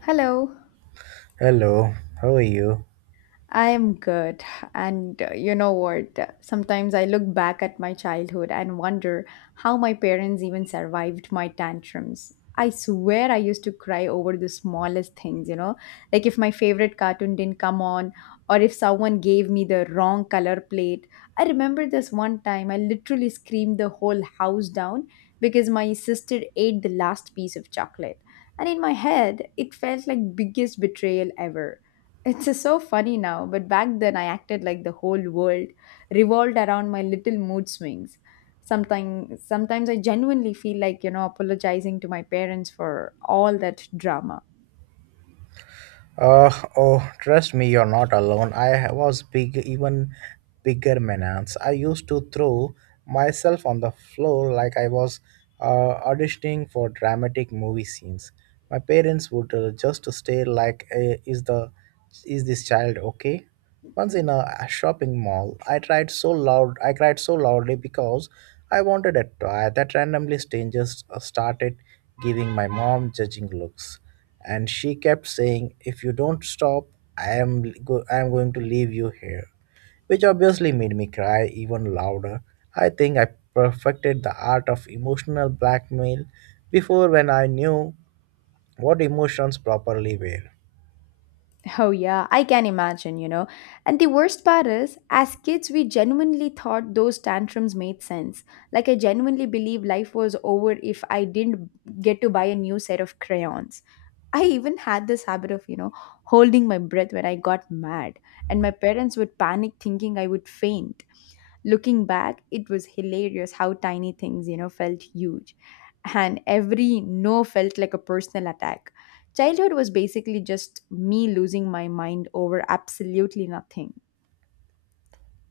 Hello, Hello, how are you? I am good. And you know what? Sometimes I look back at my childhood and wonder how my parents even survived my tantrums. I swear I used to cry over the smallest things, you know, like if my favorite cartoon didn't come on or if someone gave me the wrong color plate. I remember this one time I literally screamed the whole house down because my sister ate the last piece of chocolate. And in my head, it felt like biggest betrayal ever. It's just so funny now, but back then I acted like the whole world revolved around my little mood swings. Sometimes I genuinely feel like you know apologizing to my parents for all that drama. Uh, oh, trust me, you're not alone. I was big, even bigger menace. I used to throw myself on the floor like I was auditioning for dramatic movie scenes. My parents would just stare like, Is this child okay?" Once in a shopping mall, I tried so loud. I cried so loudly because I wanted a toy that randomly strangers started giving my mom judging looks. And she kept saying, "If you don't stop, I am I am going to leave you here," which obviously made me cry even louder. I think I perfected the art of emotional blackmail before when I knew what emotions properly were. Oh, yeah, I can imagine, you know. And the worst part is, as kids, we genuinely thought those tantrums made sense. Like, I genuinely believe life was over if I didn't get to buy a new set of crayons. I even had this habit of, you know, holding my breath when I got mad, and my parents would panic thinking I would faint. Looking back, it was hilarious how tiny things, you know, felt huge. And every no felt like a personal attack. Childhood was basically just me losing my mind over absolutely nothing.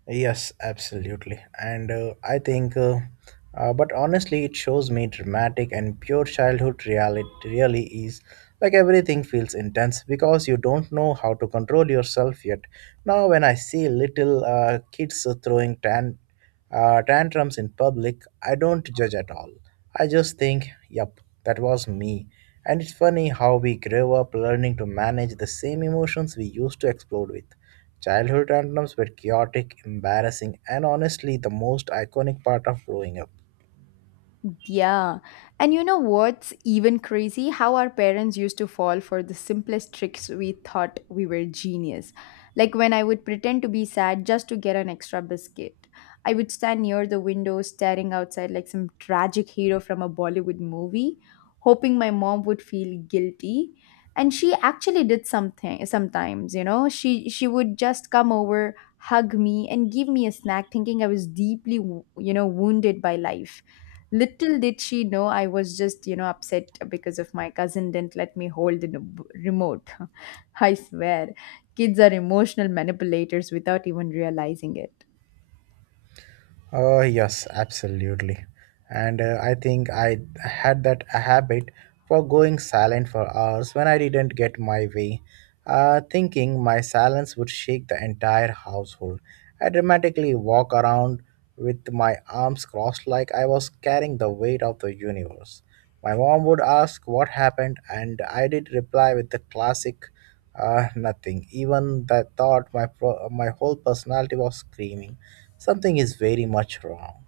Yes, absolutely. But honestly, it shows me dramatic and pure childhood reality really is. Like everything feels intense because you don't know how to control yourself yet. Now, when I see little kids throwing tantrums in public, I don't judge at all. I just think, yep, that was me. And it's funny how we grow up learning to manage the same emotions we used to explode with. Childhood tantrums were chaotic, embarrassing, and honestly the most iconic part of growing up. Yeah. And you know what's even crazy? How our parents used to fall for the simplest tricks we thought we were genius. Like when I would pretend to be sad just to get an extra biscuit. I would stand near the window staring outside like some tragic hero from a Bollywood movie, hoping my mom would feel guilty. And she actually did something sometimes, you know. She would just come over, hug me and give me a snack thinking I was deeply, you know, wounded by life. Little did she know I was just, you know, upset because of my cousin didn't let me hold the remote. I swear, kids are emotional manipulators without even realizing it. Oh, yes, absolutely. And I think I had that habit for going silent for hours when I didn't get my way, thinking my silence would shake the entire household. I dramatically walk around with my arms crossed like I was carrying the weight of the universe. My mom would ask what happened, and I did reply with the classic nothing. Even that thought, my whole personality was screaming something is very much wrong.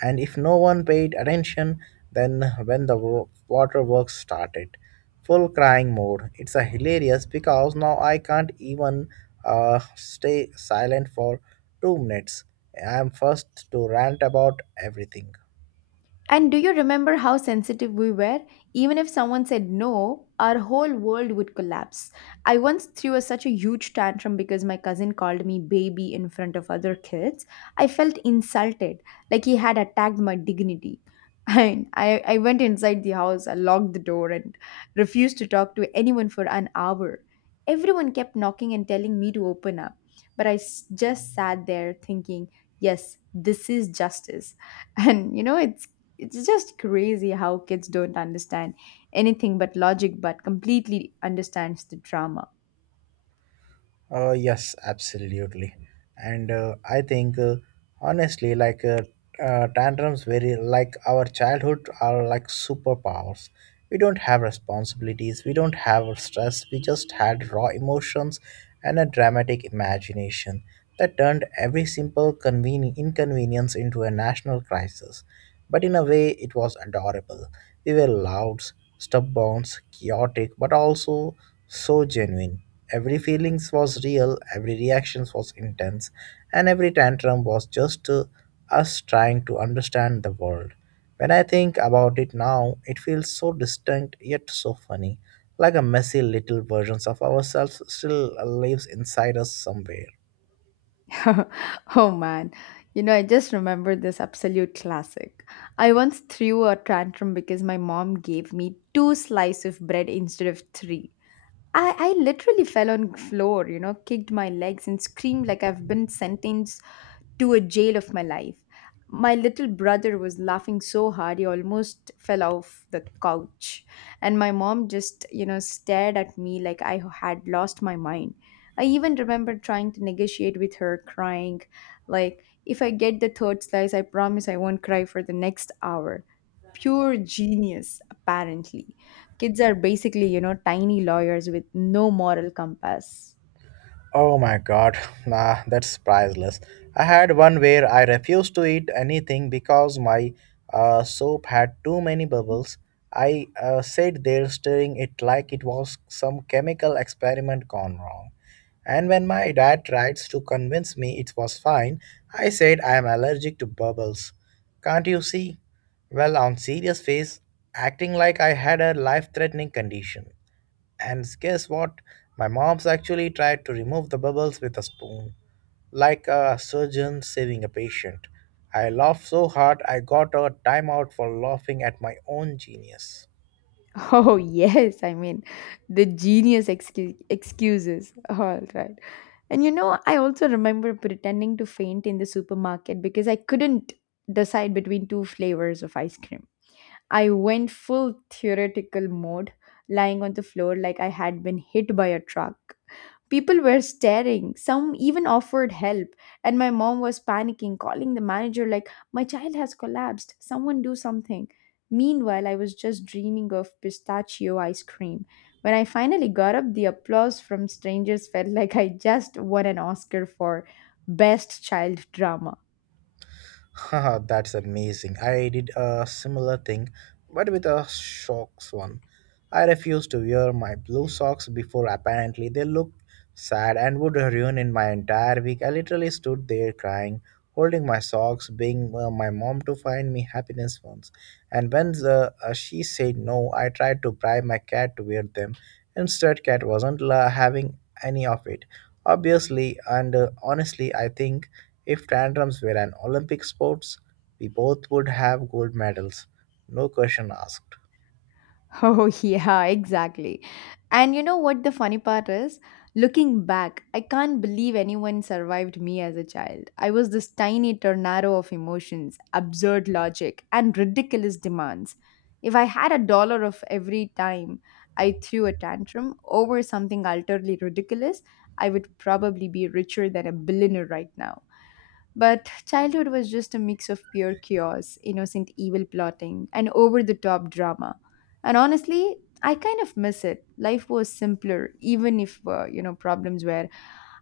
And if no one paid attention, then when the waterworks started, full crying mode. It's a hilarious because now I can't even stay silent for 2 minutes. I'm first to rant about everything. And do you remember how sensitive we were? Even if someone said no, our whole world would collapse. I once threw such a huge tantrum because my cousin called me baby in front of other kids. I felt insulted, like he had attacked my dignity. And I went inside the house, I locked the door, and refused to talk to anyone for an hour. Everyone kept knocking and telling me to open up, but just sat there thinking, yes, this is justice. And you know it's just crazy how kids don't understand anything but logic, but completely understands the drama. Yes, absolutely. And I think, honestly, like Tantrums, very like our childhood are like superpowers. We don't have responsibilities, we don't have stress, we just had raw emotions and a dramatic imagination that turned every simple inconvenience into a national crisis. But in a way, it was adorable. We were loud, stubborn, chaotic, but also so genuine. Every feelings was real, every reactions was intense, and every tantrum was just us trying to understand the world. When I think about it now, it feels so distinct yet so funny, like a messy little versions of ourselves still lives inside us somewhere. Oh man, you know, I just remember this absolute classic. I once threw a tantrum because my mom gave me two slices of bread instead of three. I literally fell on floor, you know, kicked my legs and screamed like I've been sentenced to a jail of my life. My little brother was laughing so hard he almost fell off the couch. And my mom just, you know, stared at me like I had lost my mind. I even remember trying to negotiate with her, crying, like, if I get the third slice, I promise I won't cry for the next hour. Pure genius, apparently. Kids are basically, you know, tiny lawyers with no moral compass. Oh my god, nah, that's priceless. I had one where I refused to eat anything because my soap had too many bubbles. I sat there stirring it like it was some chemical experiment gone wrong. And when my dad tried to convince me it was fine, I said I am allergic to bubbles. Can't you see? Well, on serious face, acting like I had a life-threatening condition. And guess what? My mom's actually tried to remove the bubbles with a spoon, like a surgeon saving a patient. I laughed so hard I got a timeout for laughing at my own genius. Oh, yes, I mean, the genius excuses. All right. And you know, I also remember pretending to faint in the supermarket because I couldn't decide between two flavors of ice cream. I went full theoretical mode, lying on the floor like I had been hit by a truck. People were staring, some even offered help, and my mom was panicking, calling the manager like, my child has collapsed, someone do something. Meanwhile, I was just dreaming of pistachio ice cream. When I finally got up, the applause from strangers felt like I just won an Oscar for Best Child Drama. Haha, that's amazing. I did a similar thing, but with a socks one. I refused to wear my blue socks before apparently they looked sad and would ruin in my entire week. I literally stood there crying, holding my socks, begging my mom to find me happiness once. And when she said no, I tried to bribe my cat to wear them. Instead, cat wasn't la having any of it. Obviously, and honestly, I think if tantrums were an Olympic sports, we both would have gold medals, no question asked. Oh, yeah, exactly. And you know what the funny part is? Looking back, I can't believe anyone survived me as a child. I was this tiny tornado of emotions, absurd logic, and ridiculous demands. If I had a dollar of every time I threw a tantrum over something utterly ridiculous, I would probably be richer than a billionaire right now. But childhood was just a mix of pure chaos, innocent evil plotting, and over the top drama. And honestly, I kind of miss it. Life was simpler, even if, you know, problems were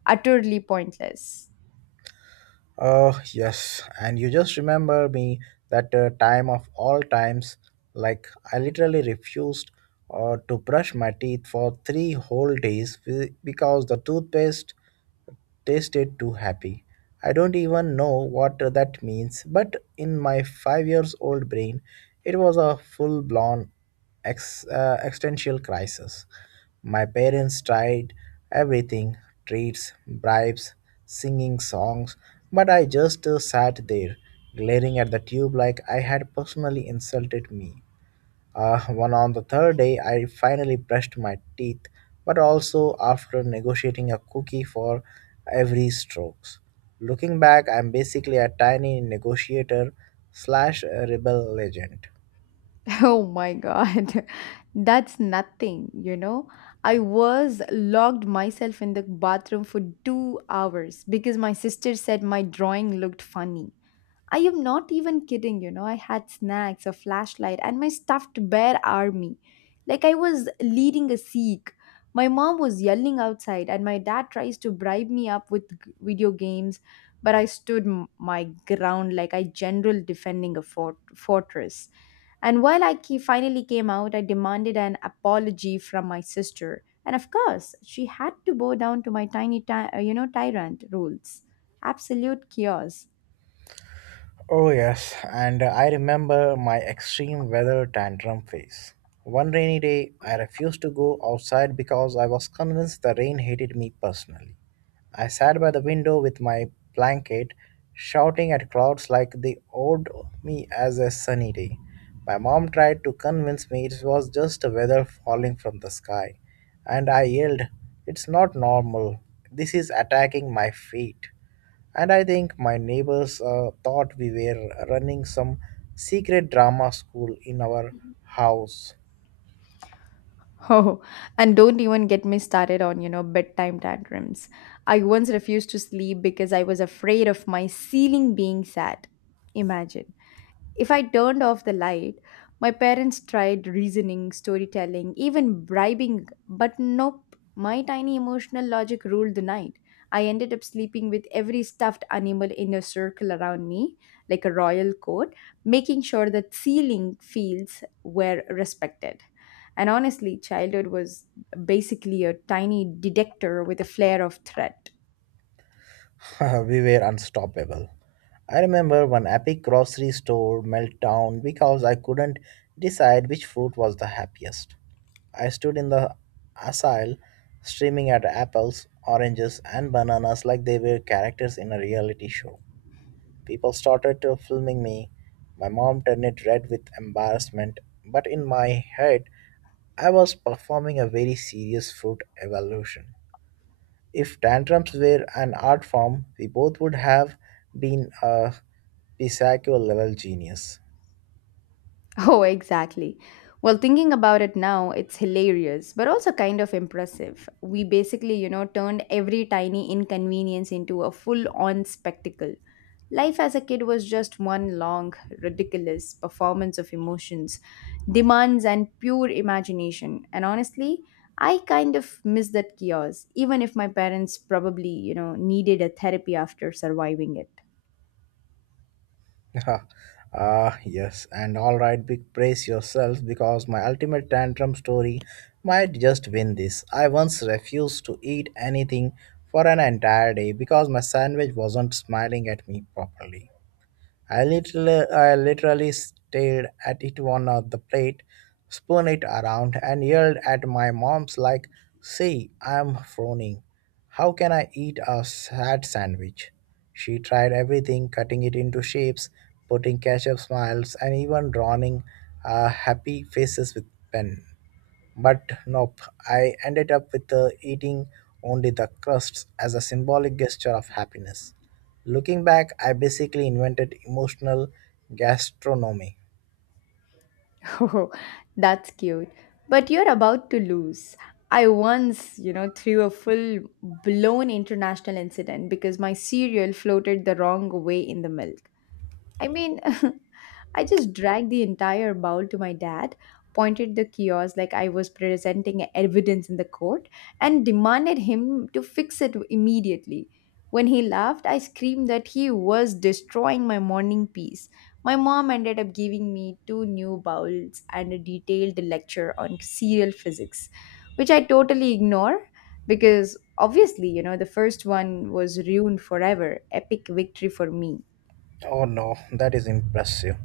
utterly pointless. Oh, yes, and you just remember me that time of all times, like I literally refused to brush my teeth for three whole days because the toothpaste tasted too happy. I don't even know what that means, but in my 5 years old brain, it was a full blown existential crisis. My parents tried everything treats, bribes, singing songs, but I just sat there, glaring at the tube like I had personally insulted me. One on the third day, I finally brushed my teeth, but also after negotiating a cookie for every strokes. Looking back, I'm basically a tiny negotiator slash rebel legend. Oh my God. That's nothing, you know. I was locked myself in the bathroom for 2 hours because my sister said my drawing looked funny. I am not even kidding, you know. I had snacks, a flashlight, and my stuffed bear army. Like I was leading a Sikh. My mom was yelling outside, and my dad tries to bribe me up with video games, but I stood my ground like I general defending a fortress. And while finally came out, I demanded an apology from my sister. And of course, she had to bow down to my tiny, you know, tyrant rules. Absolute chaos. Oh, yes, and I remember my extreme weather tantrum phase. One rainy day, I refused to go outside because I was convinced the rain hated me personally. I sat by the window with my blanket, shouting at clouds like they owed me as a sunny day. My mom tried to convince me it was just the weather falling from the sky, and I yelled, "It's not normal. This is attacking my feet." And I think my neighbors thought we were running some secret drama school in our house. Oh, and don't even get me started on, you know, bedtime tantrums. I once refused to sleep because I was afraid of my ceiling being sad. Imagine. If I turned off the light, my parents tried reasoning, storytelling, even bribing, but nope, my tiny emotional logic ruled the night. I ended up sleeping with every stuffed animal in a circle around me, like a royal court, making sure that ceiling fields were respected. And honestly, childhood was basically a tiny detector with a flare of threat. We were unstoppable. I remember one epic grocery store meltdown because I couldn't decide which fruit was the happiest. I stood in the aisle streaming at apples, oranges, and bananas like they were characters in a reality show. People started to filming me. My mom turned red with embarrassment, but in my head, I was performing a very serious fruit evaluation. If tantrums were an art form, we both would have been a Pisaccio level genius. Oh, exactly. Well, thinking about it now, it's hilarious, but also kind of impressive. We basically, you know, turned every tiny inconvenience into a full on spectacle. Life as a kid was just one long, ridiculous performance of emotions, demands, and pure imagination. And honestly, I kind of miss that chaos, even if my parents probably, you know, needed a therapy after surviving it. Ah, yes, and all right, big praise yourself because my ultimate tantrum story might just win this. I once refused to eat anything for an entire day because my sandwich wasn't smiling at me properly. I literally stared at it on the plate, spun it around, and yelled at my mom's like, "See, I'm frowning. How can I eat a sad sandwich?" She tried everything, cutting it into shapes, putting ketchup smiles, and even drawing happy faces with pen. But nope, I ended up with eating only the crusts as a symbolic gesture of happiness. Looking back, I basically invented emotional gastronomy. Oh, that's cute. But you're about to lose. I once, you know, threw a full blown international incident because my cereal floated the wrong way in the milk. I mean, I just dragged the entire bowl to my dad, pointed the kiosk like I was presenting evidence in the court, and demanded him to fix it immediately. When he laughed, I screamed that he was destroying my morning peace. My mom ended up giving me two new bowls and a detailed lecture on serial physics, which I totally ignore because obviously, you know, the first one was ruined forever. Epic victory for me. Oh no, that is impressive.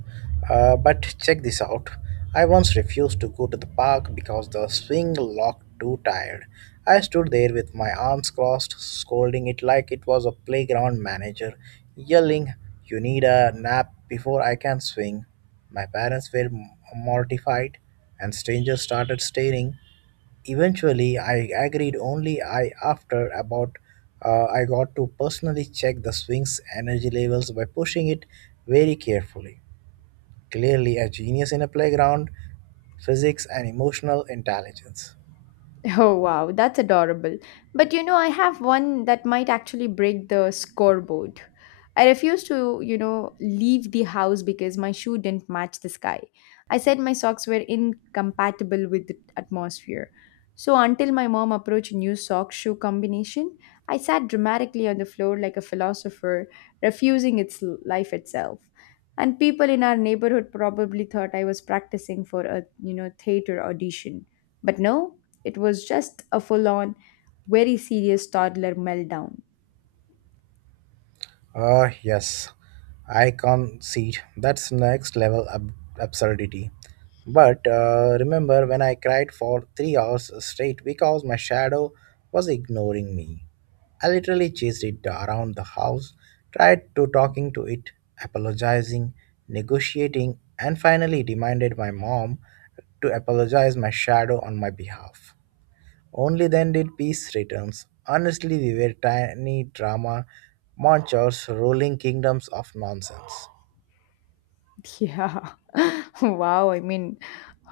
But check this out. I once refused to go to the park because the swing looked too tired. I stood there with my arms crossed, scolding it like it was a playground manager, yelling, "You need a nap before I can swing." My parents were mortified, and strangers started staring. Eventually, I agreed only I after about I got to personally check the swing's energy levels by pushing it very carefully. Clearly, a genius in a playground, physics and emotional intelligence. Oh wow, that's adorable. But you know, I have one that might actually break the scoreboard. I refused to, you know, leave the house because my shoe didn't match the sky. I said my socks were incompatible with the atmosphere. So until my mom approached a new sock shoe combination, I sat dramatically on the floor like a philosopher, refusing its life itself. And people in our neighborhood probably thought I was practicing for a, you know, theater audition. But no, it was just a full on, very serious toddler meltdown. Ah, yes, I concede that's next level absurdity. But remember when I cried for 3 hours straight because my shadow was ignoring me? I literally chased it around the house, tried to talking to it, apologizing, negotiating, and finally demanded my mom to apologize my shadow on my behalf. Only then did peace returns. Honestly, we were tiny drama monsters ruling kingdoms of nonsense. Yeah. Wow. I mean,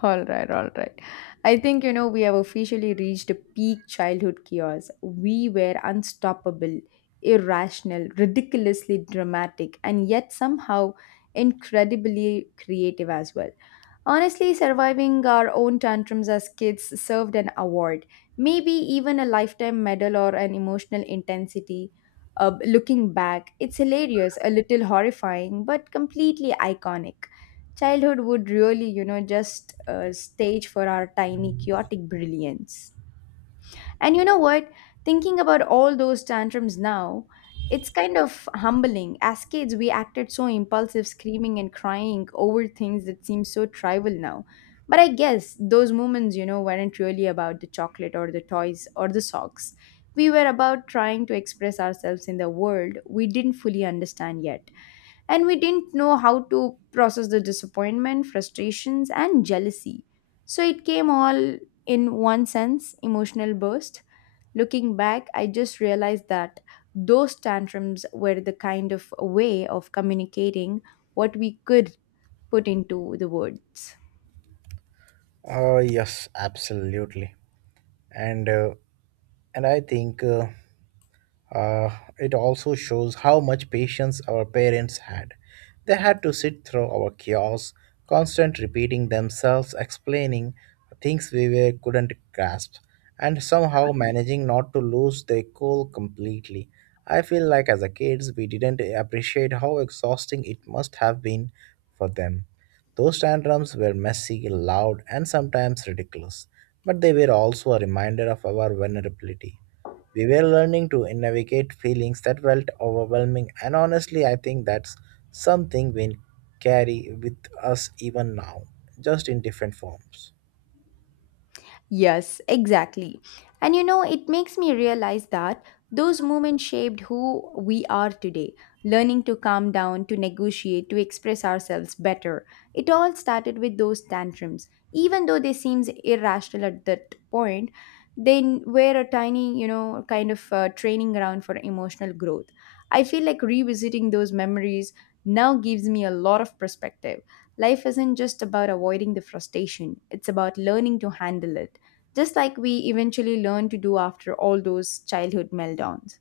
all right, all right. I think, you know, we have officially reached a peak childhood chaos. We were unstoppable, irrational, ridiculously dramatic, and yet somehow incredibly creative as well. Honestly, surviving our own tantrums as kids served an award, maybe even a lifetime medal or an emotional intensity. Looking back, it's hilarious, a little horrifying, but completely iconic. Childhood would really, you know, just a stage for our tiny, chaotic brilliance. And you know what? Thinking about all those tantrums now, it's kind of humbling. As kids, we acted so impulsive, screaming and crying over things that seem so trivial now. But I guess those moments, you know, weren't really about the chocolate or the toys or the socks. We were about trying to express ourselves in the world we didn't fully understand yet. And we didn't know how to process the disappointment, frustrations, and jealousy. So it came all in one sense emotional burst. Looking back, I just realized that those tantrums were the kind of way of communicating what we could put into the words. Oh yes, absolutely. And uh, and I think Uh, it also shows how much patience our parents had. They had to sit through our chaos, constant repeating themselves, explaining things we were, couldn't grasp, and somehow managing not to lose their cool completely. I feel like as a kids we didn't appreciate how exhausting it must have been for them. Those tantrums were messy, loud, and sometimes ridiculous, but they were also a reminder of our vulnerability. We were learning to navigate feelings that felt overwhelming, and honestly, I think that's something we carry with us even now, just in different forms. Yes, exactly. And you know, it makes me realize that those moments shaped who we are today. Learning to calm down, to negotiate, to express ourselves better. It all started with those tantrums. Even though they seemed irrational at that point, they were a tiny, you know, kind of training ground for emotional growth. I feel like revisiting those memories now gives me a lot of perspective. Life isn't just about avoiding the frustration, it's about learning to handle it just like we eventually learn to do after all those childhood meltdowns.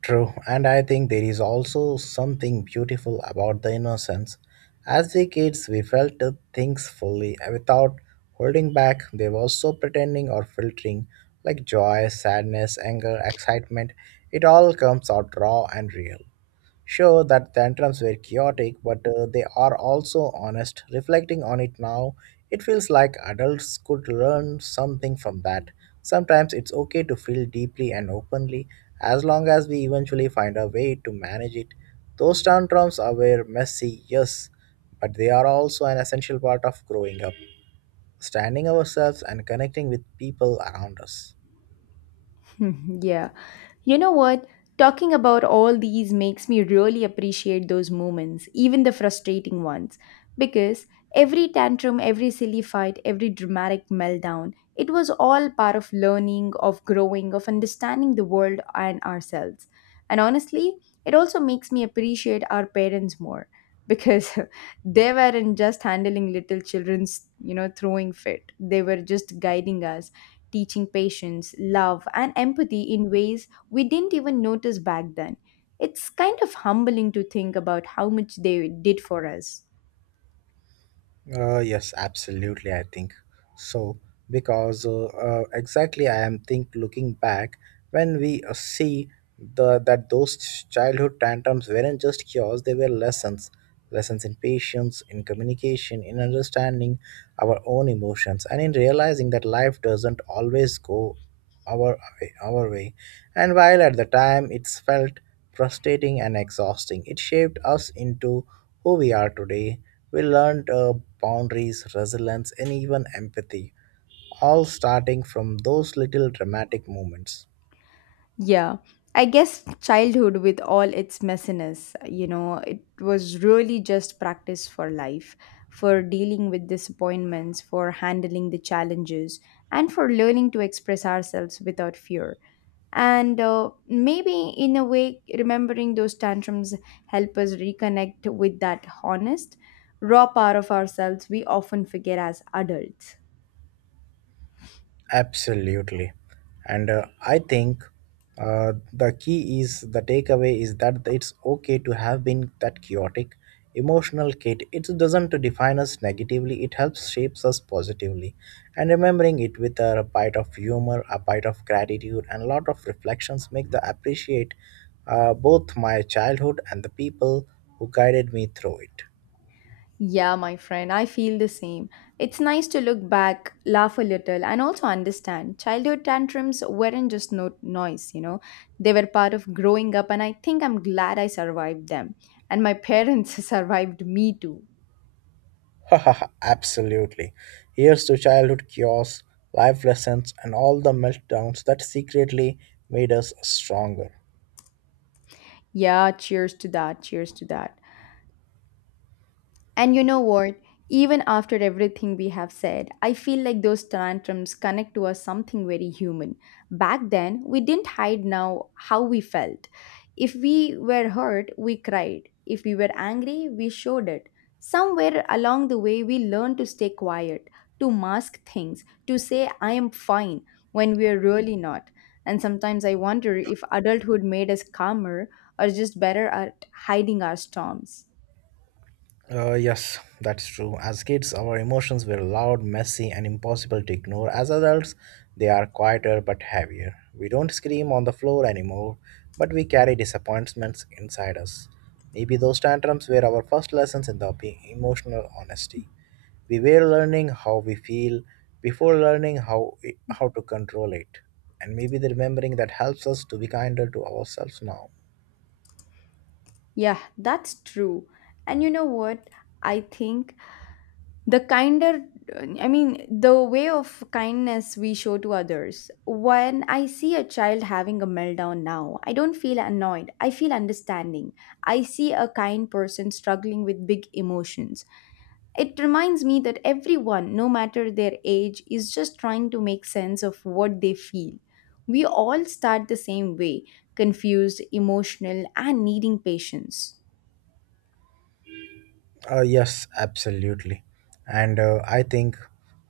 True, and I think there is also something beautiful about the innocence. As the kids, we felt the things fully without holding back. They was so pretending or filtering, like joy, sadness, anger, excitement. It all comes out raw and real. Sure that tantrums were chaotic, but they are also honest. Reflecting on it now, it feels like adults could learn something from that. Sometimes it's okay to feel deeply and openly, as long as we eventually find a way to manage it. Those tantrums are were messy, yes, but they are also an essential part of growing up, standing ourselves and connecting with people around us. Yeah. You know what? Talking about all these makes me really appreciate those moments, even the frustrating ones. Because every tantrum, every silly fight, every dramatic meltdown, it was all part of learning, of growing, of understanding the world and ourselves. And honestly, it also makes me appreciate our parents more because they weren't just handling little children's, you know, throwing fit. They were just guiding us, teaching patience, love, and empathy in ways we didn't even notice back then. It's kind of humbling to think about how much they did for us. Yes, absolutely. I think so because exactly I am think looking back when we see the that those childhood tantrums weren't just cures; they were lessons, lessons in patience, in communication, in understanding our own emotions, and in realizing that life doesn't always go our way. And while at the time it's felt frustrating and exhausting, it shaped us into who we are today. We learned boundaries, resilience, and even empathy, all starting from those little dramatic moments. Yeah, I guess childhood, with all its messiness, you know, it was really just practice for life, for dealing with disappointments, for handling the challenges, and for learning to express ourselves without fear. And maybe in a way remembering those tantrums help us reconnect with that honest raw part of ourselves we often forget as adults. Absolutely. And I think the key is the takeaway is that it's okay to have been that chaotic emotional kid. It doesn't define us negatively, it helps shapes us positively. And remembering it with a bite of humor, a bite of gratitude, and a lot of reflections make the appreciate both my childhood and the people who guided me through it. Yeah my friend, I feel the same. It's nice to look back, laugh a little, and also understand childhood tantrums weren't just noise, you know. They were part of growing up, and I think I'm glad I survived them, and my parents survived me too. Absolutely. Here's to childhood chaos, life lessons, and all the meltdowns that secretly made us stronger. Yeah, cheers to that, cheers to that. And you know what? Even after everything we have said, I feel like those tantrums connect to us something very human. Back then, we didn't hide now how we felt. If we were hurt, we cried. If we were angry, we showed it. Somewhere along the way, we learned to stay quiet, to mask things, to say, I am fine, when we are really not. And sometimes I wonder if adulthood made us calmer or just better at hiding our storms. Yes, that's true. As kids, our emotions were loud, messy, and impossible to ignore. As adults, they are quieter but heavier. We don't scream on the floor anymore, but we carry disappointments inside us. Maybe those tantrums were our first lessons in the emotional honesty. We were learning how we feel before learning how to control it, and maybe the remembering that helps us to be kinder to ourselves now. Yeah, that's true. And you know what? I think the kinder, I mean, the way of kindness we show to others. When I see a child having a meltdown now, I don't feel annoyed. I feel understanding. I see a kind person struggling with big emotions. It reminds me that everyone, no matter their age, is just trying to make sense of what they feel. We all start the same way, confused, emotional, and needing patience. Yes, absolutely, and I think,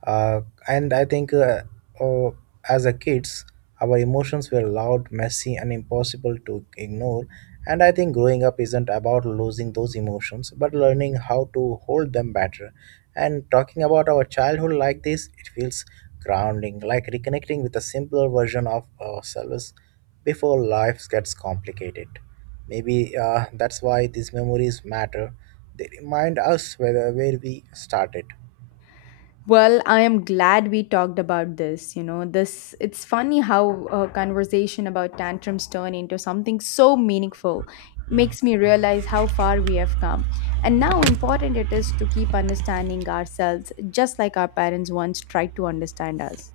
uh, and I think, uh, as a kids, our emotions were loud, messy, and impossible to ignore. And I think growing up isn't about losing those emotions, but learning how to hold them better. And talking about our childhood like this, it feels grounding, like reconnecting with a simpler version of ourselves before life gets complicated. Maybe that's why these memories matter. They remind us whether where we started, Well, I am glad we talked about this. You know, this it's funny how a conversation about tantrums turn into something so meaningful. Makes me realize how far we have come and how important it is to keep understanding ourselves just like our parents once tried to understand us.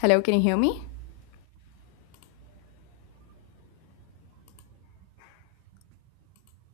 Hello, can you hear me?